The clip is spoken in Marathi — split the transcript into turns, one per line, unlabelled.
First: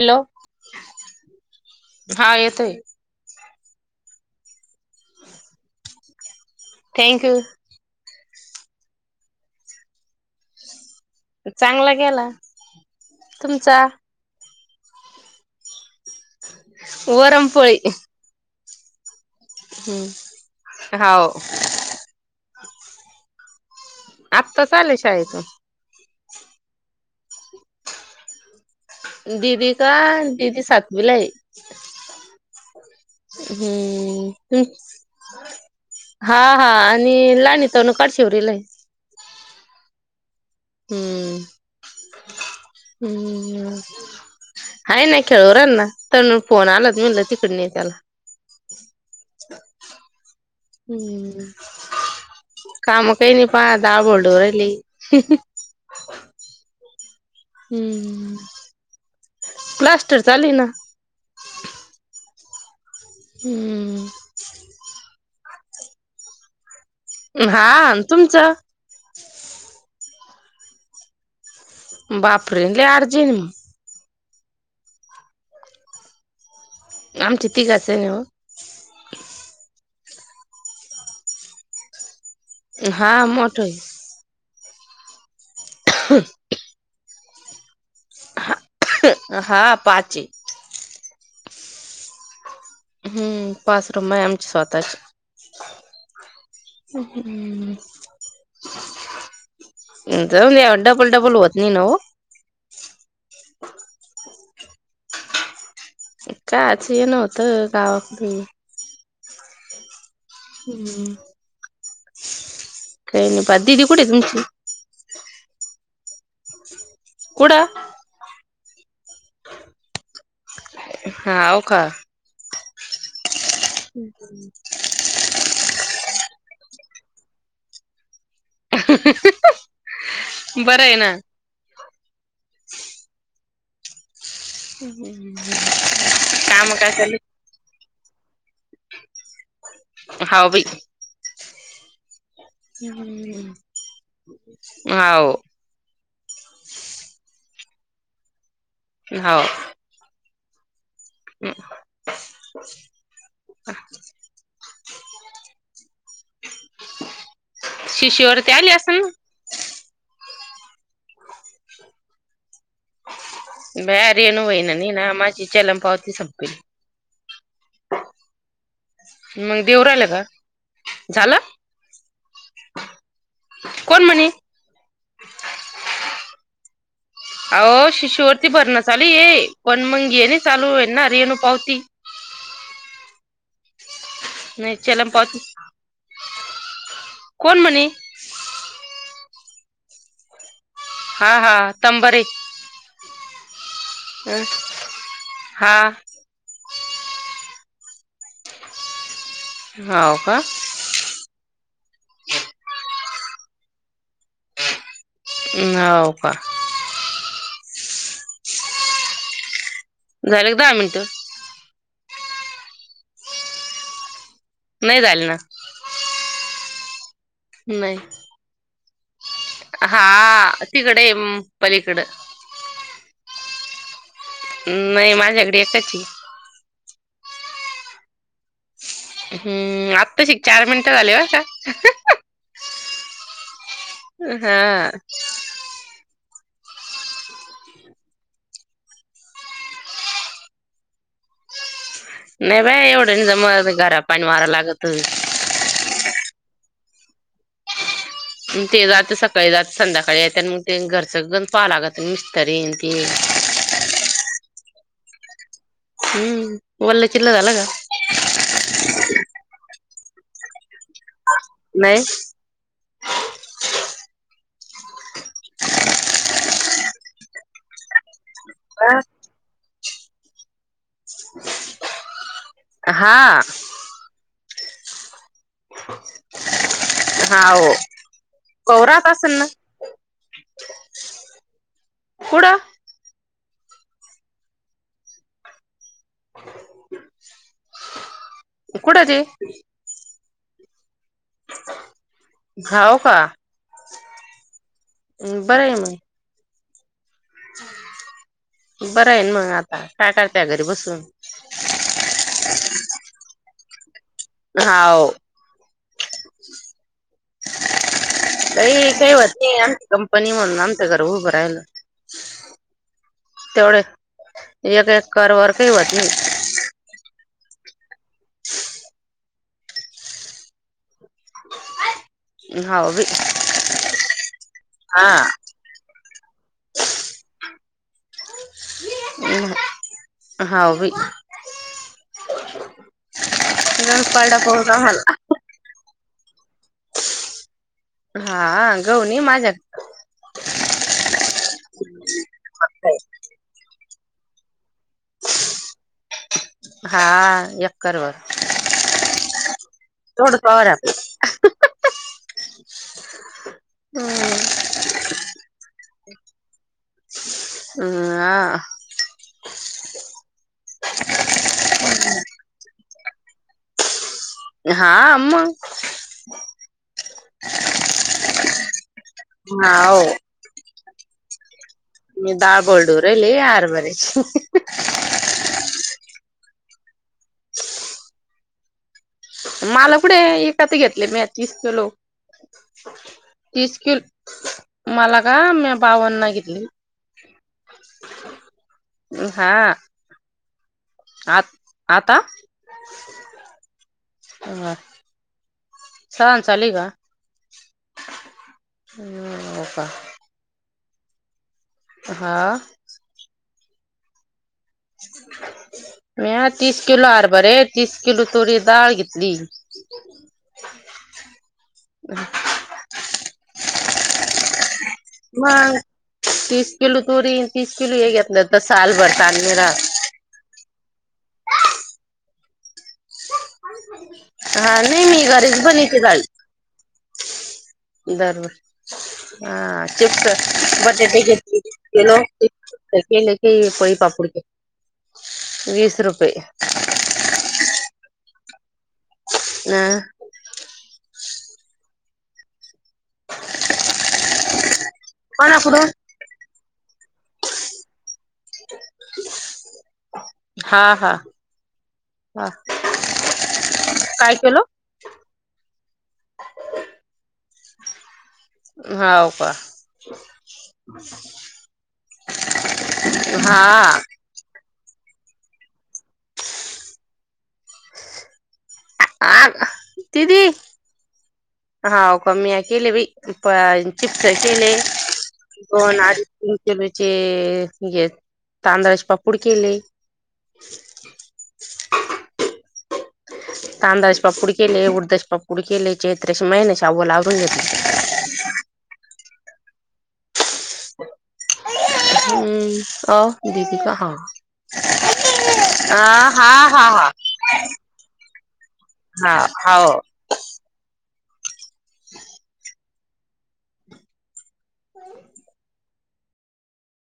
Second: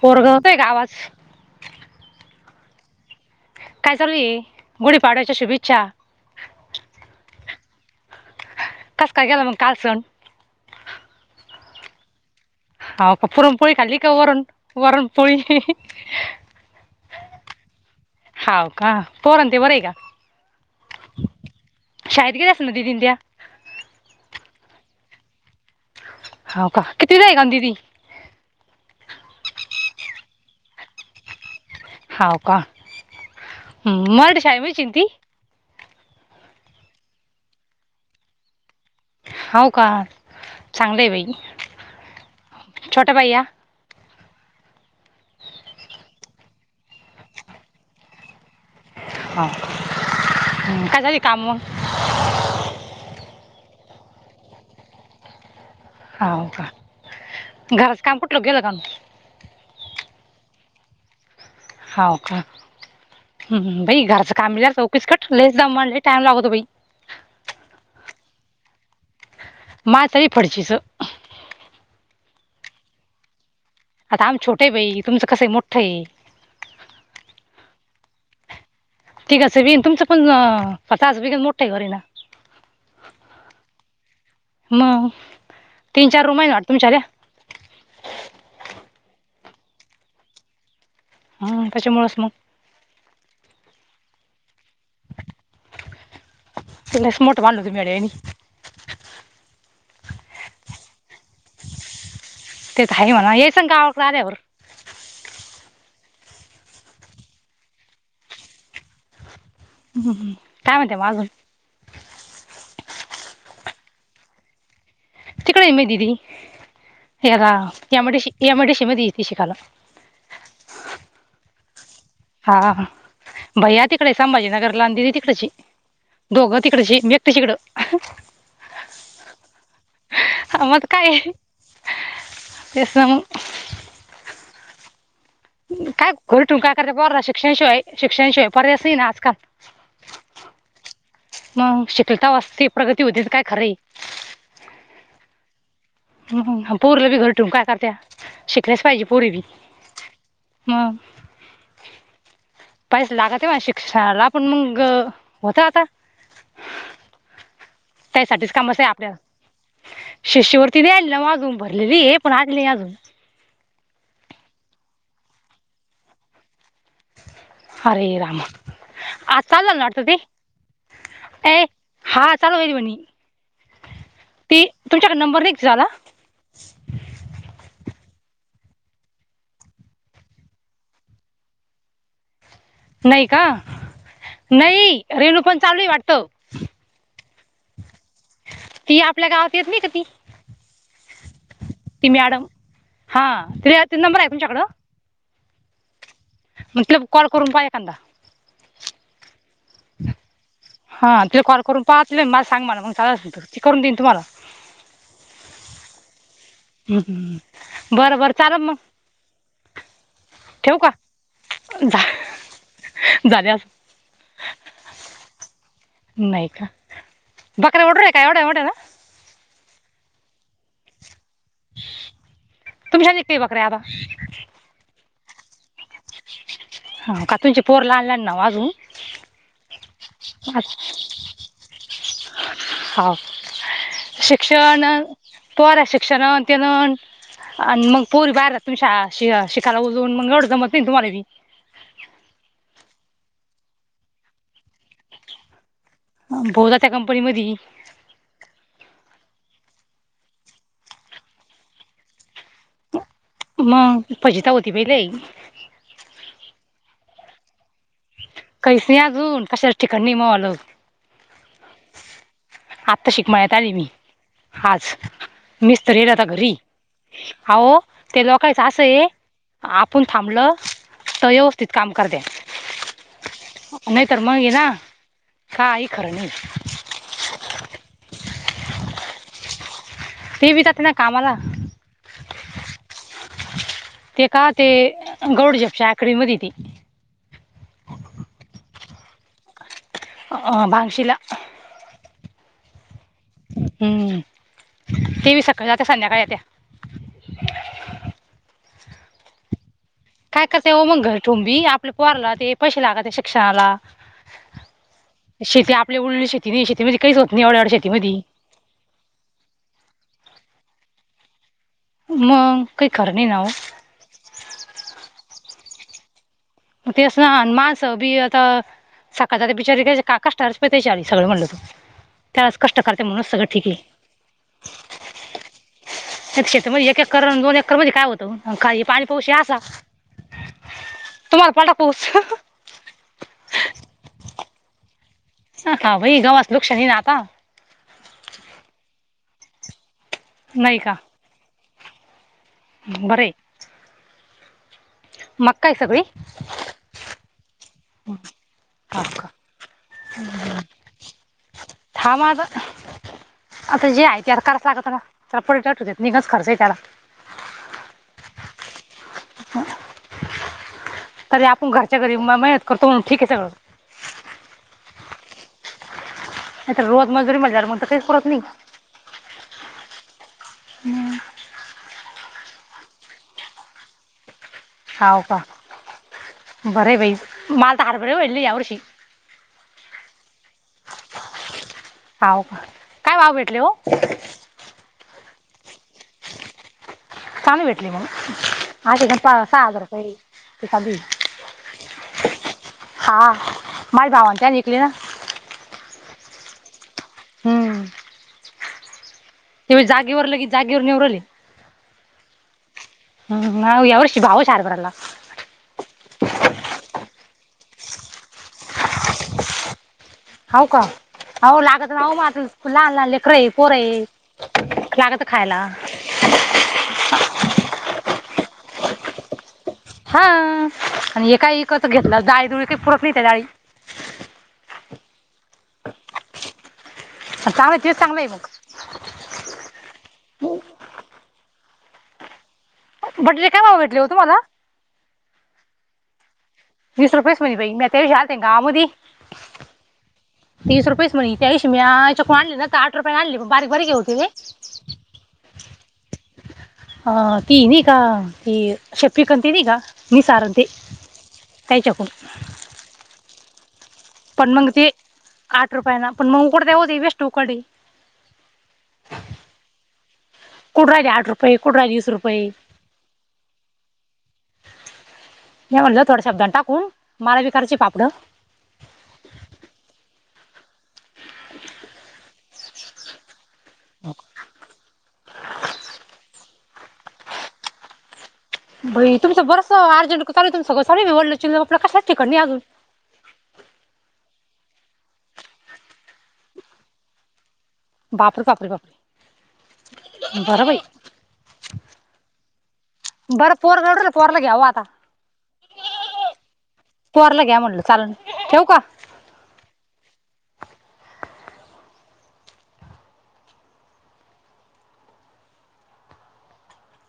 हॅलो
पोरग होतय का आवाज.
हा येतोय,
काय चालू ये गुढीपाडायच्या शुभेच्छा.
थँक्यू,
कस काय गेलं मग कालच!
चांगला गेला,
हो का पुरणपोळी
तुमचा
खाल्ली का वरण वरणपोळी.
वरणपोळी,
हाव का पोर ते बरे आहे का.
हाव
शाळेत गेले असतील दिदिन त्या,
आत्ता चालेल आले शाळेतुन!
हो का कितवीला आहेगा दीदी,
दीदी का दीदी सातवीला आहे.
हाव का, मराठी
हम्म,
शाळेमध्ये ती
हा हा आणि लाणी तनु काट शिवरीला आहे.
होव का, चांगलं आहे
हम्म
बाई छोट्या बाई या
हम्म, हा ना खेळवरांना तर म फोन आलात मलं तिकड न त्याला,
हां,
हम्म काम काही नाही पहा दहाबळ ढोरं हायत लय!
हो का घराच काम
हम्म
कुठलं केलं का नाही.
प्लास्टर चालू आहे ना,
हो का ह बाई
हम्म
घरचं कामला चौकीस कट लईस दमवाल्यात लई टाइम लागतो बाई?
हा तुमचं,
मा तरी फडचीचं,
बाप रे लय आर्जन हाय.
आता आम छोटे बाई तुमचं कसं मोठं आहे.
आमच्या तीघाच मिळून.
ठीकच बीन तुमचं पण तास बी मोठं घर आहे ना,
हा मोठ आहे.
मग तीन चार रूम आहे ना वाटत तुमच्यात,
हा पाचे,
हम् त्याच्यामुळेच मग,
हम्म पाच रूम हाय आम, स्वतःच,
तिकडेच मोठं बांधलं तुम्ही अड्यानी
जाऊन या डबल डबल होत नाही नव.
तेत आहे म्हणा, ये सांन गावाकळ आल्यावर.
काआच येन व्हतं गावा
ह ह, का म्हणते
हम्म
मागून?
काही नाही पात. दीदी कुठे तुमची?
तिकडे मी दीदी, येगा
कुठं
M I D C, M I D C मधी ती शिकाला.
हा हो का,
हा हा हा, भैया तिकडे संभाजीनगर ला, अ दीदि तिकडच ये दोघं तिकडची, मी एकटीच इकडं
बरं
आम्हात काय
ना
आहे. तेच न मग
[inaudible]
काय उलटून
काम
काय करता
चालू
पोराशी शिक्षणशिवाय, शिक्षणशिवाय पर्यास नाही आजकाल.
हाव बाई
मग शिकेल तव्हास ते काय खरं आहे
आव,
हम, पोरीले बी घरी ठेवून काय करत्या. शिकलेस पाहिजे पोरी
हाव
बी मग
[unintelligible]
पैसे लागत नाही मना शिक्षणाला पण मगं होतं आता त्यायसाठीच
शिष्यवरती आली
काम असं
असेल
आपल्याला
ना
शिष्यवृत्ती नाही आनलाव अजून भरलेली पण आणली अजून
बाहेर येनू होईना नाही ना माझी चलम पावती संपली.
हरे रामा! आता
मग देऊ
आलं [unintelligible]
राहिलं
ते.
का झालं
ए हा चालू होईल मनी.
कोण म्हणे
ती तुमच्याक नंबर नाही का तिचा आला.
अहो शिष्यवृत्ती भरणं चालू ये. पण मंग हे नाही चालू होईना रेणू पावती.
नाही का, नाही
चलन पावती
रेणू पण चालू आहे वाटतं.
कोण म्हणे?
ती आपल्या गावात येत नाही का ती.
हा हा,
ती
तंबारे
मॅडम, हा [unintelligible]
अं, हा,
मग तिले कॉल करून पहा एखांदा.
हाव का.
हां तिले कॉल करून पा. तिले मले सांग म्हणा मग [unintelligible] करून देईन तुम्हाला.
नव का
हं, बरं बरं चालन मग.
झाले का दहा मिनिटं?
झा, झाले आत
नाही झाले न?
नाही का, बकऱ्या
नाही
[unintelligible] आहे काय एवढ्या मोठ्या न.
हा तिकडे येम पलीकडं.
तुमच्या घरी काय बकऱ्या आता
नाही माझ्याकड एकच हे.
हावका तुमचे पोर लहान लहान नव अजून.
हम्म आत्ताशी चार मिनटं झाले बर का.
हाव शिक्षण
हा
आणि पोर शिक्षण त्यान आणि मग पोरी बाहेरला तून शाळा शिका शिकायला उजवून मग एवढं जमत नाही तुम्हाला बी.
नाही बाई एवढं नाही जमत, घरा पायीण वार लागत.
पोर त्या कंपनी मधी.
मग ते जात सकाळी जात आणि संध्याकाळी येत आणि मग ते घरचं गंज पाहाव लागत मिस्तरीन ते
मग फजिता होते बाई लई.
हम्म वल्ल चिल्ल झालं का?
काहीस नाही अजून, कशाच ठिकाण नाही माझ्या वाल.
नाही.
आताशी क मळ्यात आली मी आज, मिस्तरी राहता घरी. अहो ते लोकांच असय आपण थांबलं. तो व्यवस्थित काम करतात.
हा..
नाही तर मग हे ना काही खर नाही.
[inaudible] हा ओ कोरात असल ना.
ते बी जाते ना कामाला
कुढ?
ते का ते गौडी जपच्या आक्रिमध्ये ती
कुठ ते?
अ अ भांगशी ला
खाऊ का.
हम्म ते बी
बरं
सकाळी
आहे
जात्यात,
मग
संध्याकाळी येत्या.
बरं आहेन मग आत हय [unintelligible]
काय करत्या हो मग घर ठेवून बी, आपल्या पोराला ते पैसे लागत्या शिक्षणाला
हाव
शेती आपल्या उरली शेती नाही शेतीमध्ये काहीच होत नाही एवढ्या एवढ्या शेतीमधी.
बाई काही होत नाही, आमची कंपनी म्हणून आमचं घर उभं राहिलं.
मग काही खर नई ना व.
तेवढे एक एकर वरती होत नाही.
पण तेस ना, माणस बी आता सकाळी जाता बिचारे त्यांचे काका स्टार च पैसे ते चाळीस सगळं म्हणलं, त्यावेळेस कष्ट
हाव बी
करत्या म्हणूनच सगळं ठीक आहे.
हा
तेक क्षेत्र मध्ये एक एकर आणि दोन एकर मध्ये काय होत.
[inaudible] हा बई
तुम्हाला पाठवू का उस.
निदान पाडला पाऊस आम्हाला [inaudible]
सांगा बाई गावात वृक्ष नाही ना आता.
हा हा गहु नाही माझ्यात
नाही का. बरय. मक्का आहे सगळी
हा.. एकर वर
हा का
थोड पॉवर आहे आपली.
थांब आता. आता जे आहे ते
आपलं
आता करायच लागत ना, त्याला पलट असू दे निघच खर्च आहे त्याला
हं हा
हा. तरी आपण घरच्या घरी महेत करतो म्हणून ठीक आहे सगळं
हा आ म्म
नाही तर रोज मजुरी मल्या म्हण तर काही पुरत नइ.
हा हो
हम्म.
म डाळ भरडू राहीली हारभऱ्या ची.
हाव का,, बरय बाई, मलता हरभरे बार्ले यार्षी.
मला कुढे ईकत घेतले म्या तीस किलो.
हाव का,, काय भाव भेटले हो?
तीस किलो मला का मी बावन्नं घेतली.
चांगली भेटली म, आधी सा हाजार रुपय - -
आत आता
हा, माय गावातल्याने वीकली ना.
सावन चालूय गा,, हम्म.
हेबी जागेवर लगे जागेवर नीऊ रायले.
हा
हम्म, अओ यावर्षी भावश हरभर्राला.
म्या तीस किलो हरभरे, तीस किलो तूरी दाळ घेतली. [inaudible]
हाव का? अओ लागत ना माझं लहान लहान लेकरंय पोरं य, लागतौ खायला.
मग तीस किलो तुरी, तीस किलो ये घेतलं तर सालबर चाल नै रात.
हा,, आणी हे काय इकत घेतलं डाळी दुळी, काही पुरत नाही त्या डाळी.
हा, नाही मी घरीच बनवते दाळी.
चांगलंय तेच चांगलंय मग.
हा, चिपसं, बसत गेलो अ केेले
बटाटे
की
काय भाव
पळी
भेटले हो तुम्हाला
पापड, वीस रुपये.
वीस रुपये मई बई, ते यादी गावामधी
हां
तीस रुपयेच म्हणी त्याच्याशी मी याच्याकून आणली ना तर आठ रुपये आणली, बारीक बारकी होती लयी.
कोणाकडु
अहं ती नै का,, ती शपिकंती की मी सारंती.
हा हा
त्यांच्याकडून.
हा. काय
पण
केलो
मग ते आठ रुपयांना,, पण मऊ पडते ओ [unintelligible]
हाव का.
कुडं रायली आठ रुपय? कुडं रायली वीस रुपय.
हा
म्या म्हणलं थोड्या शब्दानं टाकून,, मला बि करायची पापडं.
आ दिदी, हाव का म्या केले बई. पण चिपसं केले,, दोन अडीच किलो किलोचे हे तांदळाचे
बई
पापूड
तुमचं
केले
बरसं अर्जंट चाल तुमंच सगळं सगवडलं आपलं कसलाच ठिकाणं नै अजून.
तांदळाचे पापुड केले, उडदाचे पापुड केले, चैत्र्य संपायला आवरून घेतलं.
बापरे! बापरे! बापरे! बरं बाई.
हम्म. अं
बरं
दीती
पोर
का? हा.
रडलं पोरला घ्यावं आता
[inaudible] अह, हा, हा, हा.
पोरला घ्या म्हणलं चालन ठेवू का
हा, हाव. [inaudible] [inaudible]